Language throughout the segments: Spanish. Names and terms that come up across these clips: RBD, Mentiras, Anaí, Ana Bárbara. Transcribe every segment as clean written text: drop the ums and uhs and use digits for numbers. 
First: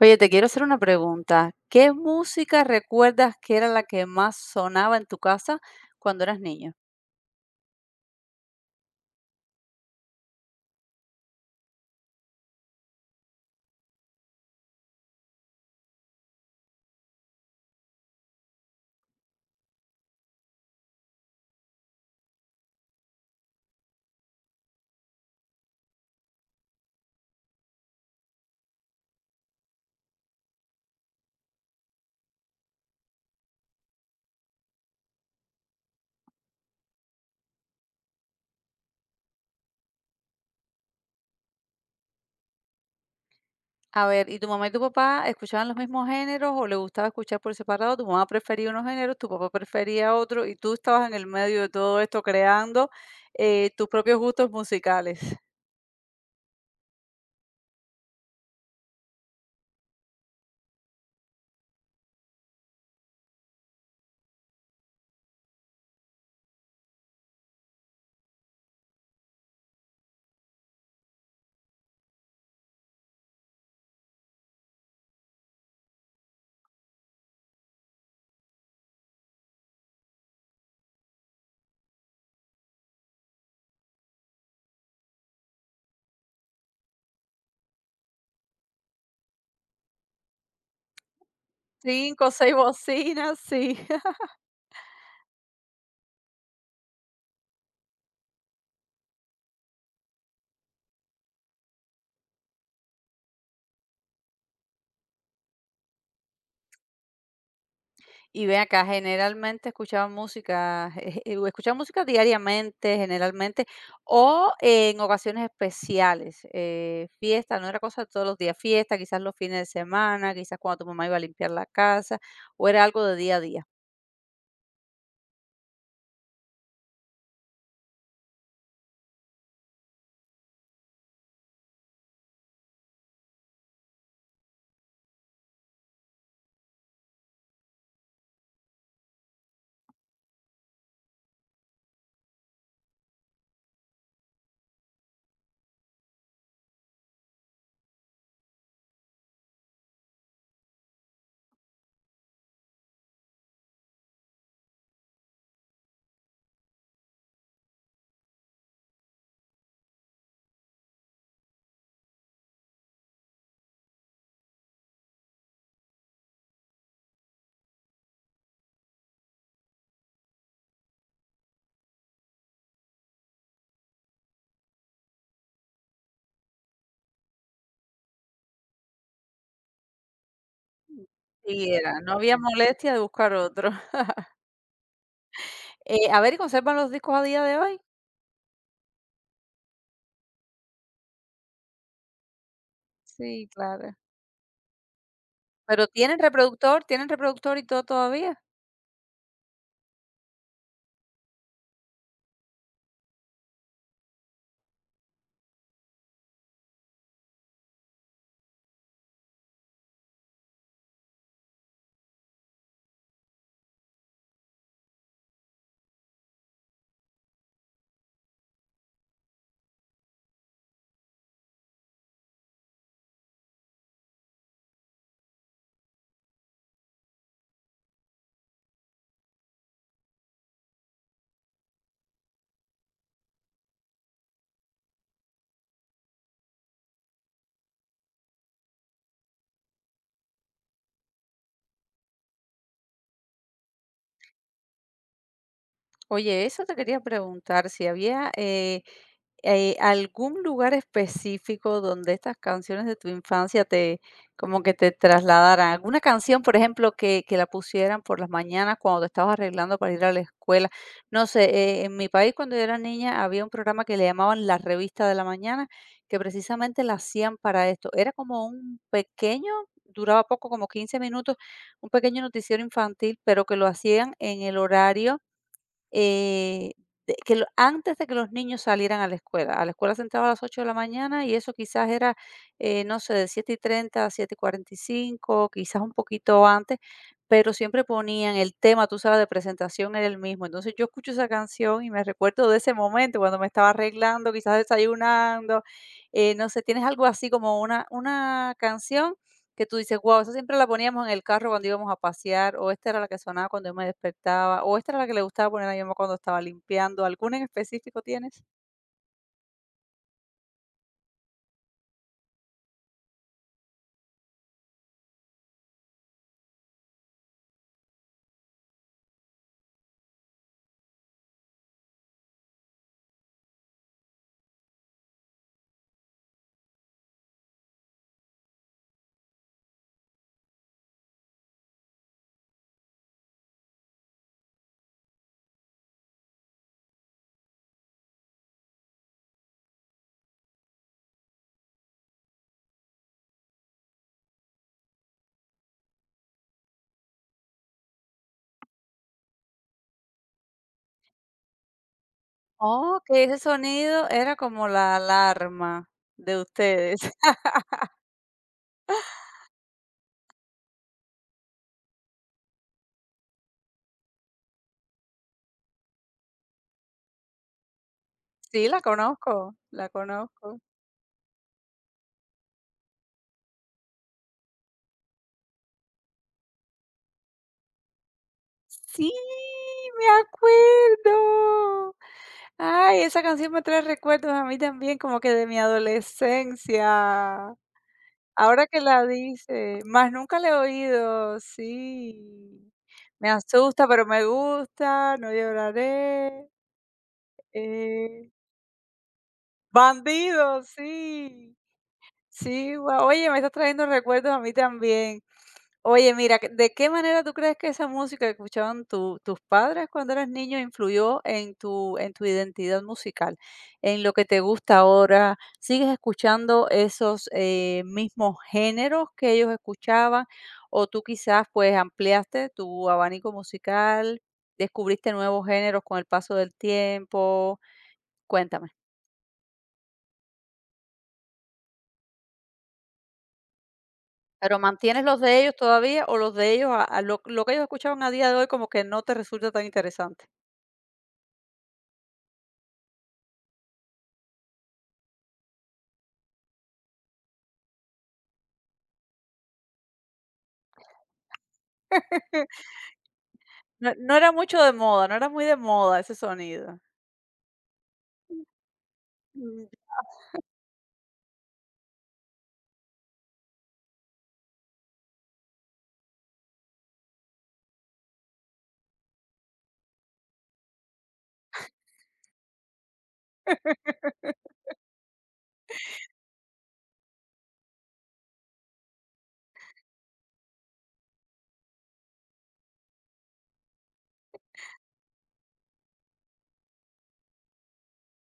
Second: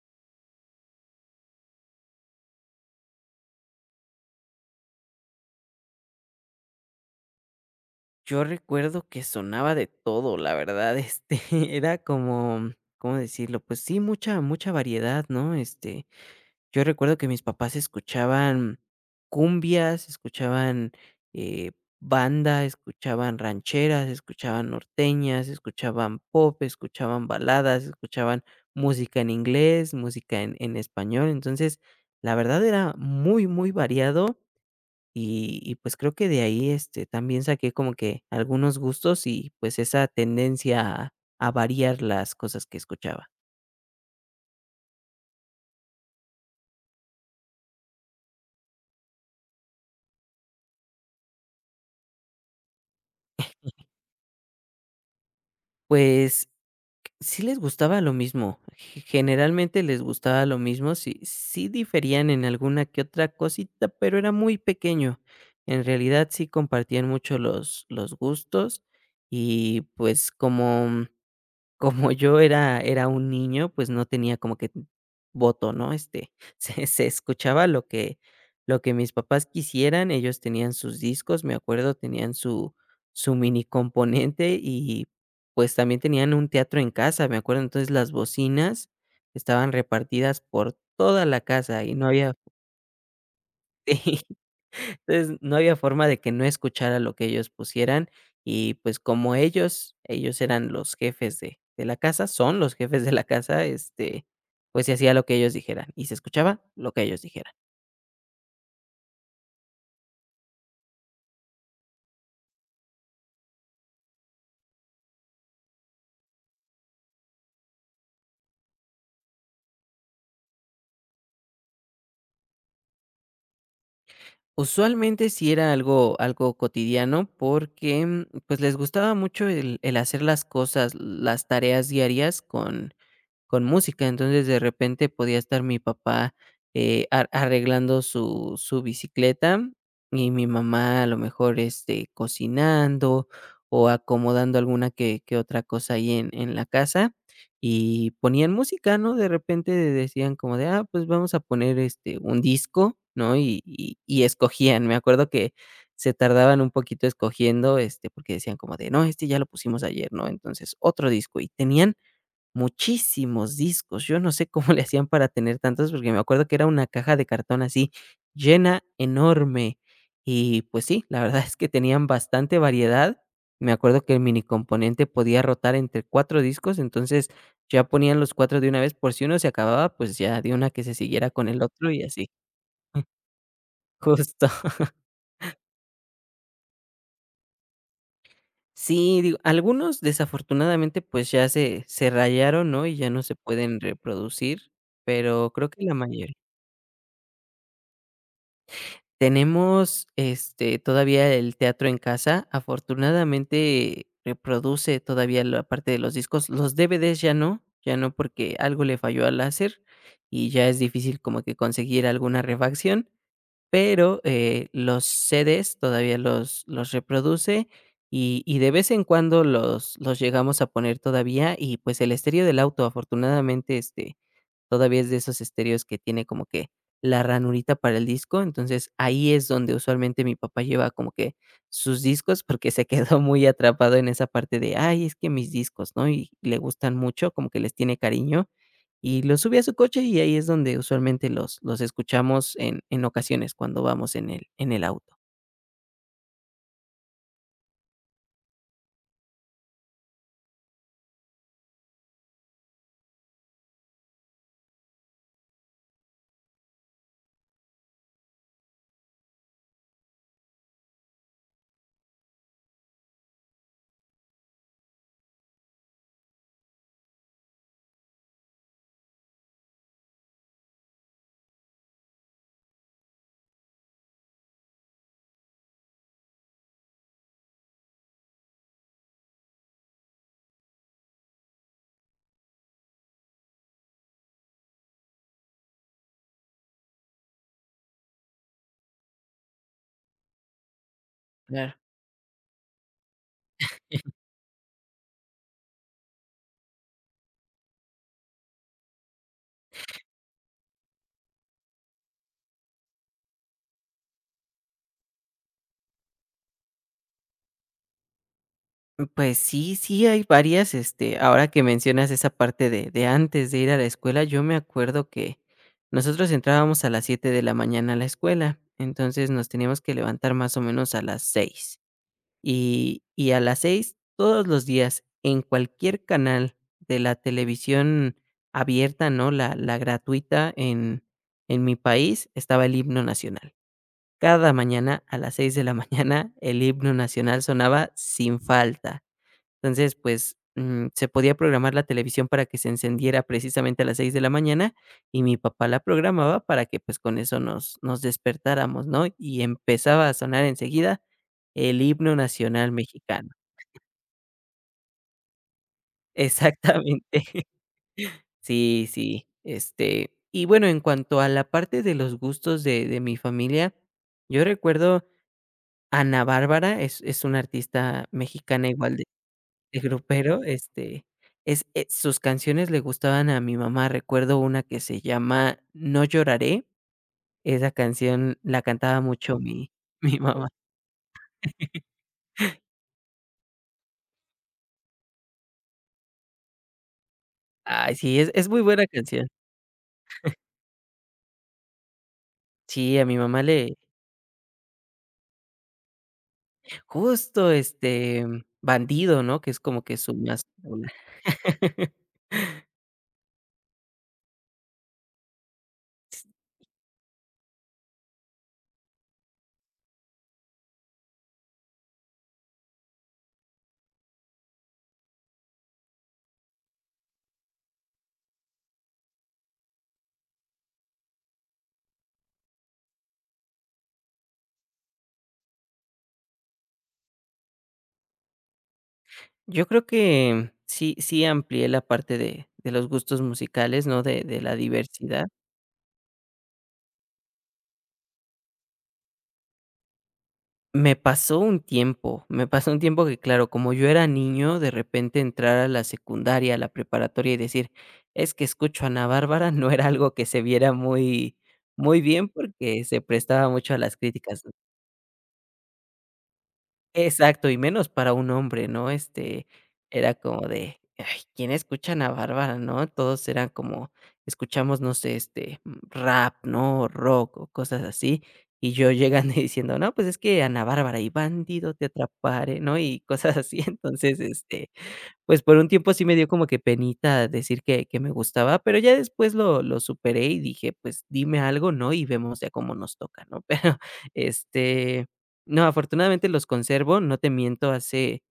Oye, te quiero hacer una pregunta. ¿Qué música recuerdas que era la que más sonaba en tu casa cuando eras niño? Yo recuerdo que sonaba de todo, la verdad, era como, ¿cómo decirlo? Pues sí, mucha, mucha variedad, ¿no? Yo recuerdo que mis papás escuchaban cumbias, escuchaban eh, banda, escuchaban rancheras, escuchaban norteñas, escuchaban pop, escuchaban baladas, escuchaban música en inglés, música en español. Entonces, la verdad era muy, muy variado y pues creo que de ahí, también saqué como que algunos gustos y pues esa tendencia a variar las cosas que escuchaba. A ver, ¿y tu mamá y tu papá escuchaban los mismos géneros o le gustaba escuchar por separado? Tu mamá prefería unos géneros, tu papá prefería otro y tú estabas en el medio de todo esto creando tus propios gustos musicales. Pues sí les gustaba lo mismo, ge generalmente les gustaba lo mismo, sí diferían en alguna que otra cosita, pero era muy pequeño. En realidad sí compartían mucho los gustos y pues Como yo era un niño, pues, no tenía como que voto, ¿no? Este, se escuchaba lo que mis papás quisieran. Ellos tenían sus discos, me acuerdo, tenían su mini componente y, pues, también tenían un teatro en casa, me acuerdo. Entonces las bocinas estaban repartidas por toda la casa y no Cinco, o había seis bocinas, sí. entonces, no había forma de que no escuchara lo que ellos pusieran y, pues, como ellos eran los jefes de la casa, son los jefes de la casa, pues, se hacía lo que ellos dijeran y se escuchaba lo que ellos dijeran. Y ven acá, generalmente escuchaban música, escuchaban música diariamente, generalmente, o en ocasiones especiales, fiesta, no era cosa de todos los días, fiesta, quizás los fines de semana, quizás cuando tu mamá iba a limpiar la casa, o era algo de día a día. Usualmente sí era algo cotidiano porque, mm, pues, les gustaba mucho el hacer las cosas, las tareas diarias con música. Entonces, de repente podía estar mi papá, ar arreglando su bicicleta y mi mamá a lo mejor, cocinando o acomodando alguna que otra cosa ahí en la casa y ponían música, ¿no? De repente decían como de: "Ah, pues vamos a poner, este, un disco", ¿no? Y escogían. Me acuerdo que se tardaban un poquito escogiendo, este, porque decían como de: "No, este ya lo pusimos ayer", ¿no? Entonces, otro disco. Y tenían muchísimos discos. Yo no sé cómo le hacían para tener tantos, porque me acuerdo que era una caja de cartón así llena, enorme. Y pues sí, la verdad es que tenían bastante variedad. Me acuerdo que el mini componente podía rotar entre cuatro discos, entonces ya ponían los cuatro de una vez por si uno se acababa, pues ya de una que se siguiera con el Sí, otro era, y no así. había molestia de buscar otro. Justo. A ver, ¿y conservan los discos a día de hoy? Sí, digo, algunos desafortunadamente pues ya se rayaron, ¿no? Y ya no se Sí, pueden claro. reproducir, pero creo que ¿Pero la tienen mayoría. reproductor? ¿Tienen reproductor y todo todavía? Tenemos, este, todavía el teatro en casa. Afortunadamente, reproduce todavía la parte de los discos. Los DVDs ya no, ya no, porque algo le falló al láser, y ya es difícil como que conseguir alguna refacción. Pero, los CDs todavía los reproduce, y de vez en cuando los llegamos a poner todavía, y, pues, el estéreo del auto, afortunadamente, todavía es de esos estéreos que tiene como que la ranurita para el disco. Entonces, ahí es donde usualmente mi papá lleva como que sus discos, porque se quedó muy atrapado en esa parte de: "Ay, es que mis discos", ¿no? Y le gustan mucho, como que les tiene cariño. Y los sube a su coche y ahí es donde usualmente los escuchamos en ocasiones cuando vamos en el auto. Oye, eso te quería preguntar, si había algún lugar específico donde estas canciones de tu infancia te como que te trasladaran. Alguna canción, por ejemplo, que la pusieran por las mañanas cuando te estabas arreglando para ir a la escuela. No sé, en mi país cuando yo era niña había un programa que le llamaban La Revista de la Mañana, que precisamente la hacían para esto. Era como un pequeño, duraba poco, como 15 minutos, un pequeño noticiero infantil, pero que lo hacían en el horario eh, de que lo antes de que los niños salieran a la escuela. A la escuela se entraba a las 8 de la mañana y eso quizás era, no sé, de siete y treinta a siete y cuarenta y cinco, quizás un poquito antes, pero siempre ponían el tema, tú sabes, de presentación era el mismo. Entonces, yo escucho esa Claro. canción y me recuerdo de ese momento cuando me estaba arreglando, quizás desayunando, no sé, ¿tienes algo así como una canción que tú dices: "Guau, esa siempre la poníamos en el carro cuando íbamos a pasear", o esta era la que sonaba cuando yo me despertaba, o esta era la que le gustaba poner a mi mamá cuando estaba limpiando. ¿Alguna en específico tienes? Pues sí, sí hay varias, ahora que mencionas esa parte de antes de ir a la escuela. Yo me acuerdo que nosotros entrábamos a las 7 de la mañana a la escuela, entonces nos teníamos que levantar más o menos a las seis. Y a las 6 todos los días, en cualquier canal de la televisión abierta, ¿no?, la gratuita en mi país, estaba el himno nacional. Cada mañana a las 6 de la mañana, el himno nacional sonaba sin falta. Entonces, pues, mm, se podía programar la televisión para que se encendiera precisamente a las 6 de la mañana, y mi papá la programaba para que, pues, con eso nos despertáramos, ¿no? Y empezaba a sonar enseguida el himno nacional Oh, que mexicano. ese sonido era como la alarma de ustedes. Exactamente. Sí, sí, y bueno, en cuanto a la parte de los gustos de mi familia, yo recuerdo Ana Bárbara. Es una artista mexicana Sí, la igual de conozco, el la grupero, conozco. Es sus canciones le gustaban a mi mamá. Recuerdo una que se llama No lloraré. Esa canción la cantaba Sí, mucho mi me mi mamá. acuerdo. Ay, esa canción me trae recuerdos a mí también, como que de mi adolescencia. Ay, sí, es muy Ahora que buena la canción. dice, más nunca la he oído, sí. Sí, a mi Me mamá le asusta, pero me gusta, no lloraré, justo, eh, Bandido, ¿no? Que es como que su más bandido, una. sí. Sí, guau. Oye, me estás trayendo recuerdos a mí también. Oye, mira, ¿de qué manera tú crees que esa música que escuchaban tus padres cuando eras niño influyó en tu identidad musical, en lo que te gusta ahora? ¿Sigues escuchando esos mismos géneros que ellos escuchaban? ¿O tú quizás pues ampliaste tu abanico musical, descubriste nuevos géneros con el paso del tiempo? Cuéntame. Yo creo que sí amplié la parte de los gustos musicales, ¿no? De la ¿Pero mantienes los diversidad. de ellos todavía o los de ellos, a lo que ellos escuchaban a día de hoy como que no te resulta tan interesante? Me pasó un tiempo, me pasó un tiempo que, claro, como yo era niño, de repente entrar a la secundaria, a la preparatoria y decir, es que escucho a Ana Bárbara, no era algo que se viera muy, muy bien porque se prestaba mucho a No las no era críticas, ¿no? mucho de moda, no era muy de moda ese sonido. Exacto, y menos para un hombre, ¿no? Este, Mm, era como de, ay, ¿quién escucha a Bárbara, no? Todos eran como, escuchamos, no sé, este, mm, rap, ¿no? O rock o cosas así. Y yo llegando y diciendo, no, pues es que Ana Bárbara y Bandido te atraparé, ¿no? Y cosas así. Entonces, pues, por un tiempo sí me dio como que penita decir que me gustaba, pero ya después lo superé y dije: "Pues, dime algo, ¿no? Y vemos ya cómo nos toca", ¿no? Pero, este, no, afortunadamente los conservo, no te miento, hace,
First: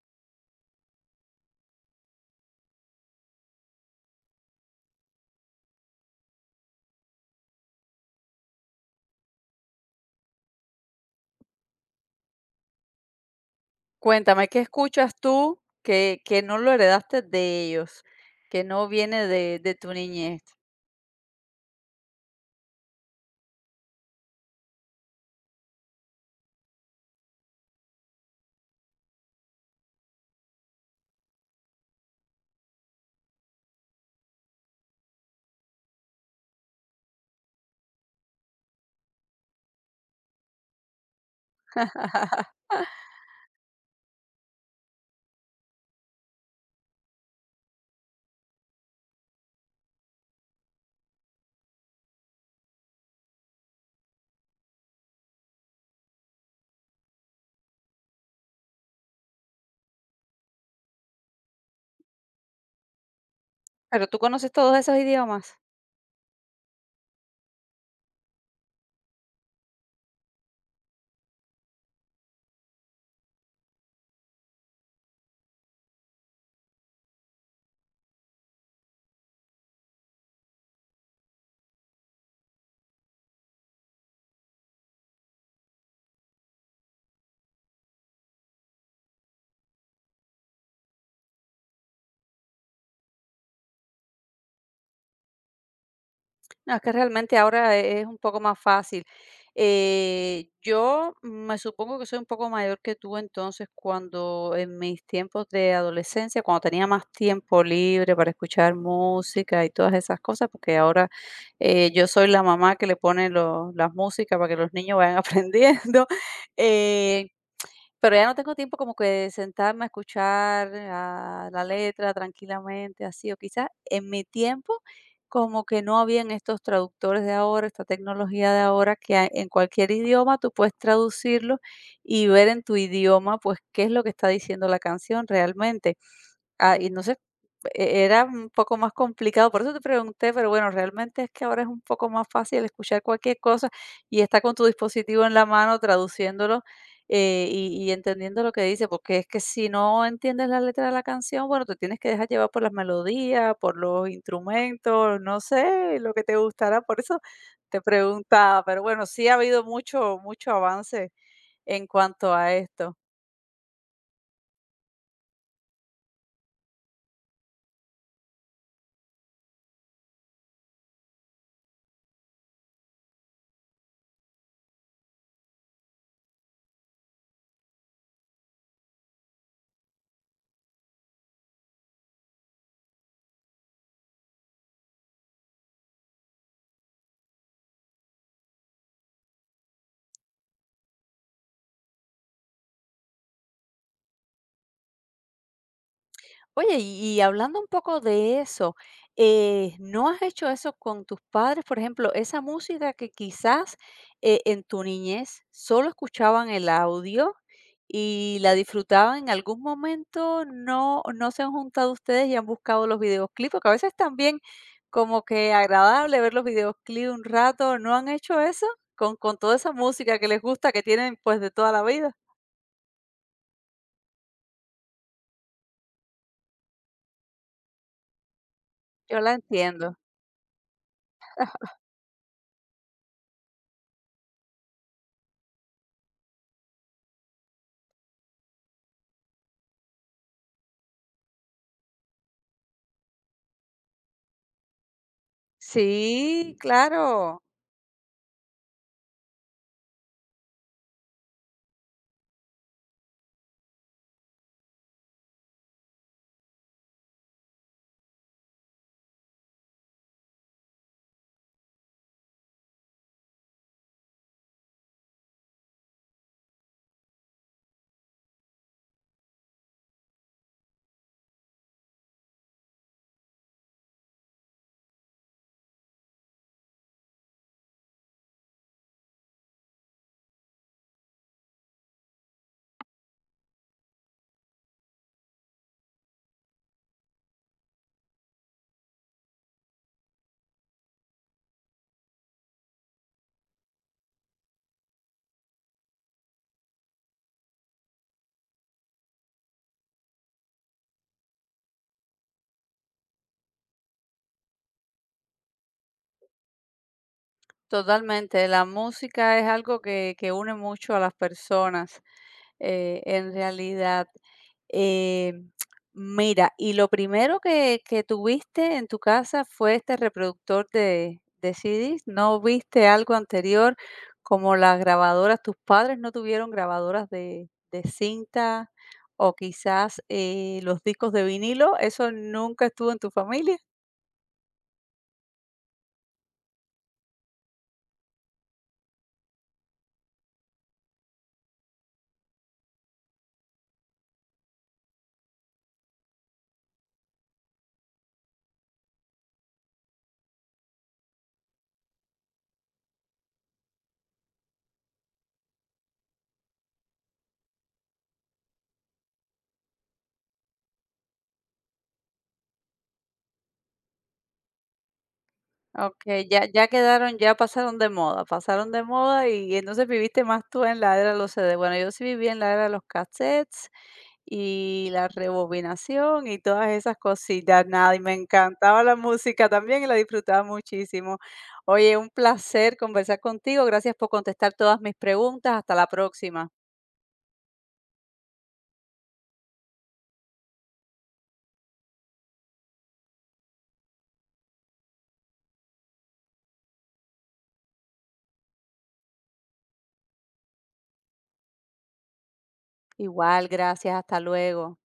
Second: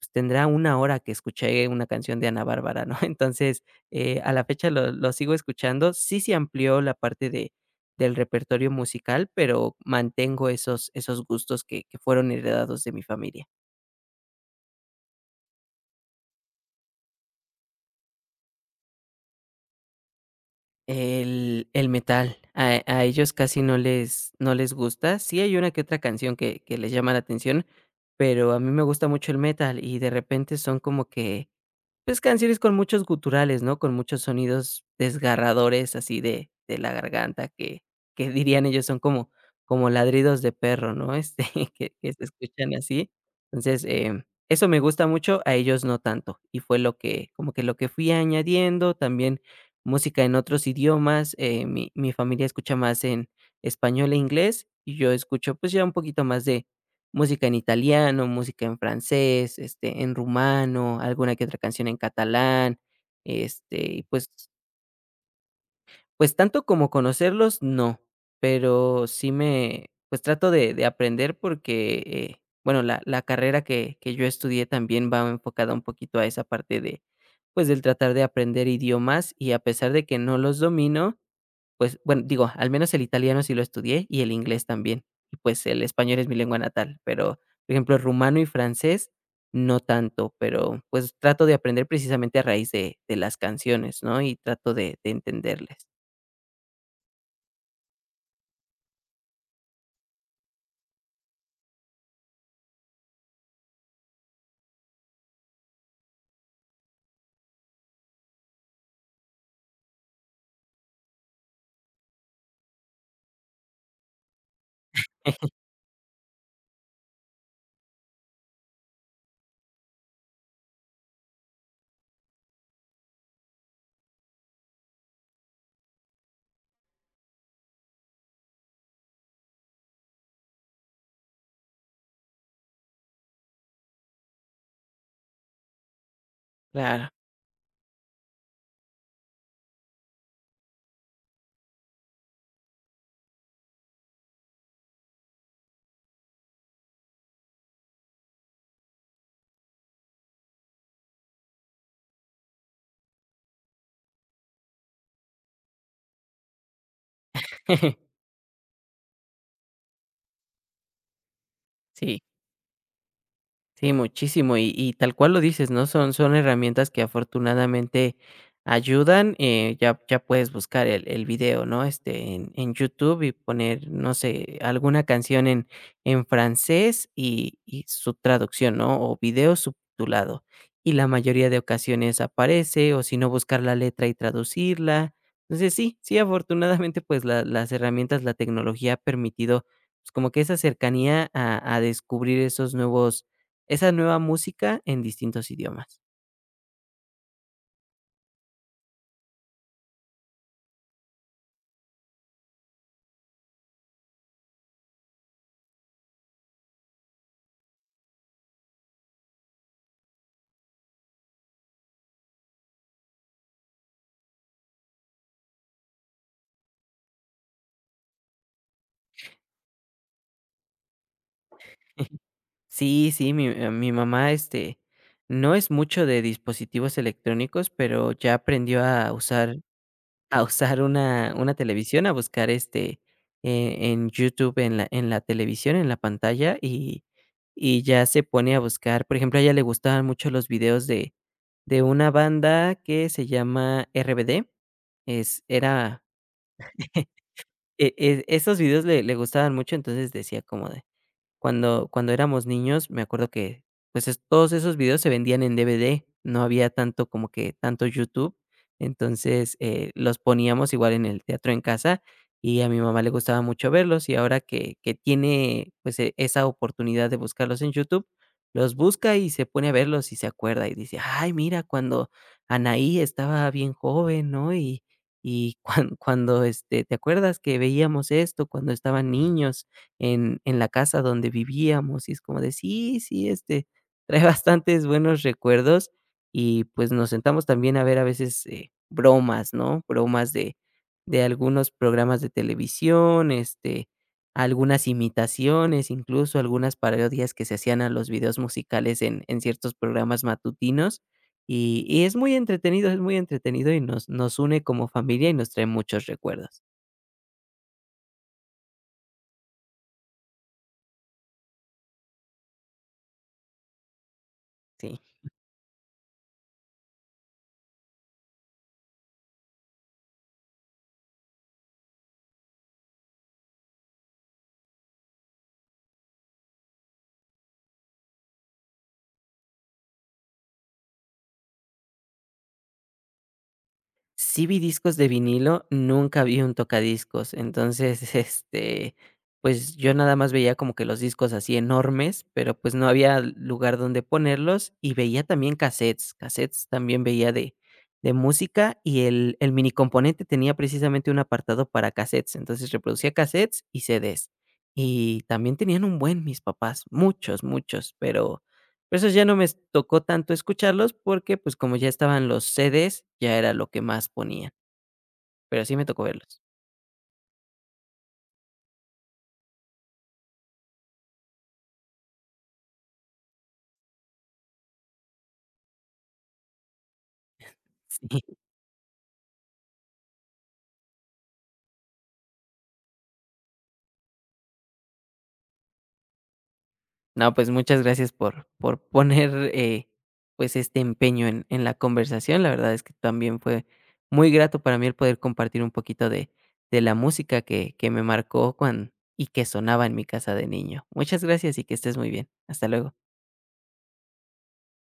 pues, tendrá una hora que escuché una canción de Ana Bárbara, ¿no? Entonces, a la fecha lo sigo escuchando. Sí se amplió la parte de del repertorio musical, pero mantengo esos gustos que fueron heredados de mi familia. cuéntame, ¿qué escuchas tú que no lo heredaste de ellos, que no viene de tu niñez? El metal, a ellos casi no les no les gusta. Sí hay una que otra canción que les llama la atención, pero a mí me gusta mucho el metal y de repente son como que pues, canciones con muchos guturales, ¿no? Con muchos sonidos desgarradores así de la garganta que dirían ellos son como como ladridos de perro, ¿no? Este, que se escuchan así. Entonces, eso me gusta mucho, a ellos no tanto, y fue lo que como que lo que fui añadiendo, también música en otros idiomas. Mi mi familia escucha más en español e inglés, y yo escucho, pues, ya un poquito más de música en italiano, música en francés, en rumano, alguna que otra canción en catalán, y ¿Pero tú pues conoces todos esos idiomas? pues tanto como conocerlos, no, pero sí me pues trato de aprender porque, bueno, la carrera que yo estudié también va enfocada un poquito a esa parte de, pues, del tratar de aprender idiomas y a pesar de que no los domino, pues, bueno, digo, al menos el italiano sí lo estudié y el inglés también. Y, pues, el español es mi lengua natal, pero, por ejemplo, rumano y francés no tanto, pero, pues, trato de aprender precisamente a raíz de las canciones, ¿no? Y trato de entenderles. No, es que realmente ahora es un poco más fácil. Yo me supongo que soy un poco mayor que tú, entonces cuando en mis tiempos de adolescencia, cuando tenía más tiempo libre para escuchar música y todas esas cosas, porque ahora yo soy la mamá que le pone las músicas para que los niños vayan aprendiendo. Eh, pero ya no tengo tiempo como que de sentarme a escuchar la letra tranquilamente, así, o quizás en mi tiempo como que no habían estos traductores de ahora, esta tecnología de ahora que en cualquier idioma tú puedes traducirlo y ver en tu idioma pues qué es lo que está diciendo la canción realmente. Ah, y no Claro. sé, e era un poco más complicado, por eso te pregunté, pero bueno, realmente es que ahora es un poco más fácil escuchar cualquier cosa y estar con tu dispositivo en la mano traduciéndolo, y entendiendo lo que dice, porque es que si no entiendes la letra de la canción, bueno, te tienes que dejar llevar por las melodías, por los instrumentos, no sé, lo que te gustará, por eso te preguntaba, pero bueno, sí ha habido mucho avance en Sí. cuanto a esto. Sí, muchísimo. Y tal cual lo dices, ¿no? Son herramientas que afortunadamente ayudan. Ya ya puedes buscar el video, ¿no? Este, en YouTube y poner, no sé, alguna canción en francés y su traducción, ¿no? O video subtitulado. Y la mayoría de ocasiones aparece, o si no, buscar la letra y traducirla. Entonces, sí, sí, afortunadamente, pues, la las herramientas, la tecnología ha permitido, pues, como que esa cercanía a descubrir esos nuevos esa nueva música en distintos idiomas. Oye, y hablando un poco de eso, ¿no has hecho eso con tus padres? Por ejemplo, esa música que quizás en tu niñez solo escuchaban el audio y la disfrutaban en algún momento, no, no se han juntado ustedes y han buscado los videoclips, porque a veces también como que agradable ver los videoclips un rato, ¿no han hecho eso? Con toda esa música que les gusta, que tienen pues de toda la vida. Sí, sí, mi mamá, no es mucho de dispositivos electrónicos, pero ya aprendió a Yo la usar entiendo. Una televisión, a buscar, en YouTube, en la televisión, en la pantalla, y ya se pone a buscar. Por ejemplo, a ella le gustaban mucho los videos de una banda que se llama RBD. Es era Sí, claro. Esos videos le gustaban mucho, entonces decía como de cuando éramos niños, me acuerdo que, pues, es todos esos videos se vendían en DVD, no había tanto como que tanto YouTube. Entonces, los poníamos igual en el teatro en casa, y a mi mamá le gustaba mucho verlos, y ahora que tiene, pues, esa oportunidad de buscarlos en YouTube, los busca y se pone a verlos y se acuerda, y dice: "Ay, mira, cuando Anaí estaba bien joven, ¿no? Y cuan cuando, este, ¿te acuerdas que veíamos esto cuando estaban niños?" en la casa donde vivíamos, y es como de: "Sí, sí, este, trae bastantes buenos recuerdos", y, pues, nos sentamos también a ver a veces, bromas, ¿no? Bromas de algunos programas de televisión, algunas imitaciones, incluso algunas parodias que se hacían a los videos musicales en ciertos programas matutinos, y es muy entretenido y nos une como familia y nos trae muchos recuerdos. Totalmente, la música es algo que une mucho a las personas, en realidad. Sí. Eh, mira, y lo primero que tuviste en tu casa fue este reproductor de CDs, ¿no viste algo anterior, como las grabadoras? ¿Tus padres no tuvieron grabadoras de cinta o quizás, los discos de vinilo? ¿Eso nunca estuvo en tu familia? Sí vi discos de vinilo, nunca vi un tocadiscos. Entonces, pues, yo nada más veía como que los discos así enormes, pero, pues, no había lugar donde ponerlos, y veía también cassettes. Cassettes también veía de música, y el mini componente tenía precisamente un apartado para cassettes. Entonces, reproducía cassettes y CDs. Y también tenían un buen mis papás, muchos, muchos, pero esos ya no me tocó tanto escucharlos, porque, pues, como ya estaban los CDs, ya era lo que más ponían, pero sí me tocó Okey, verlos. ya ya quedaron, ya pasaron de moda y entonces viviste más tú en la era de los CD. Bueno, yo sí viví en la era de los cassettes y la rebobinación y todas esas cositas, nada, y me Sí. encantaba la música también y la disfrutaba muchísimo. Oye, un placer conversar contigo, gracias por contestar todas mis preguntas, hasta la próxima. No, pues, muchas gracias por poner, pues, este empeño en la conversación. La verdad es que también fue muy grato para mí el poder compartir un poquito de la música que me marcó cuando y que sonaba en mi casa de niño. Muchas gracias y que estés muy bien. Hasta luego. Igual, gracias, hasta luego.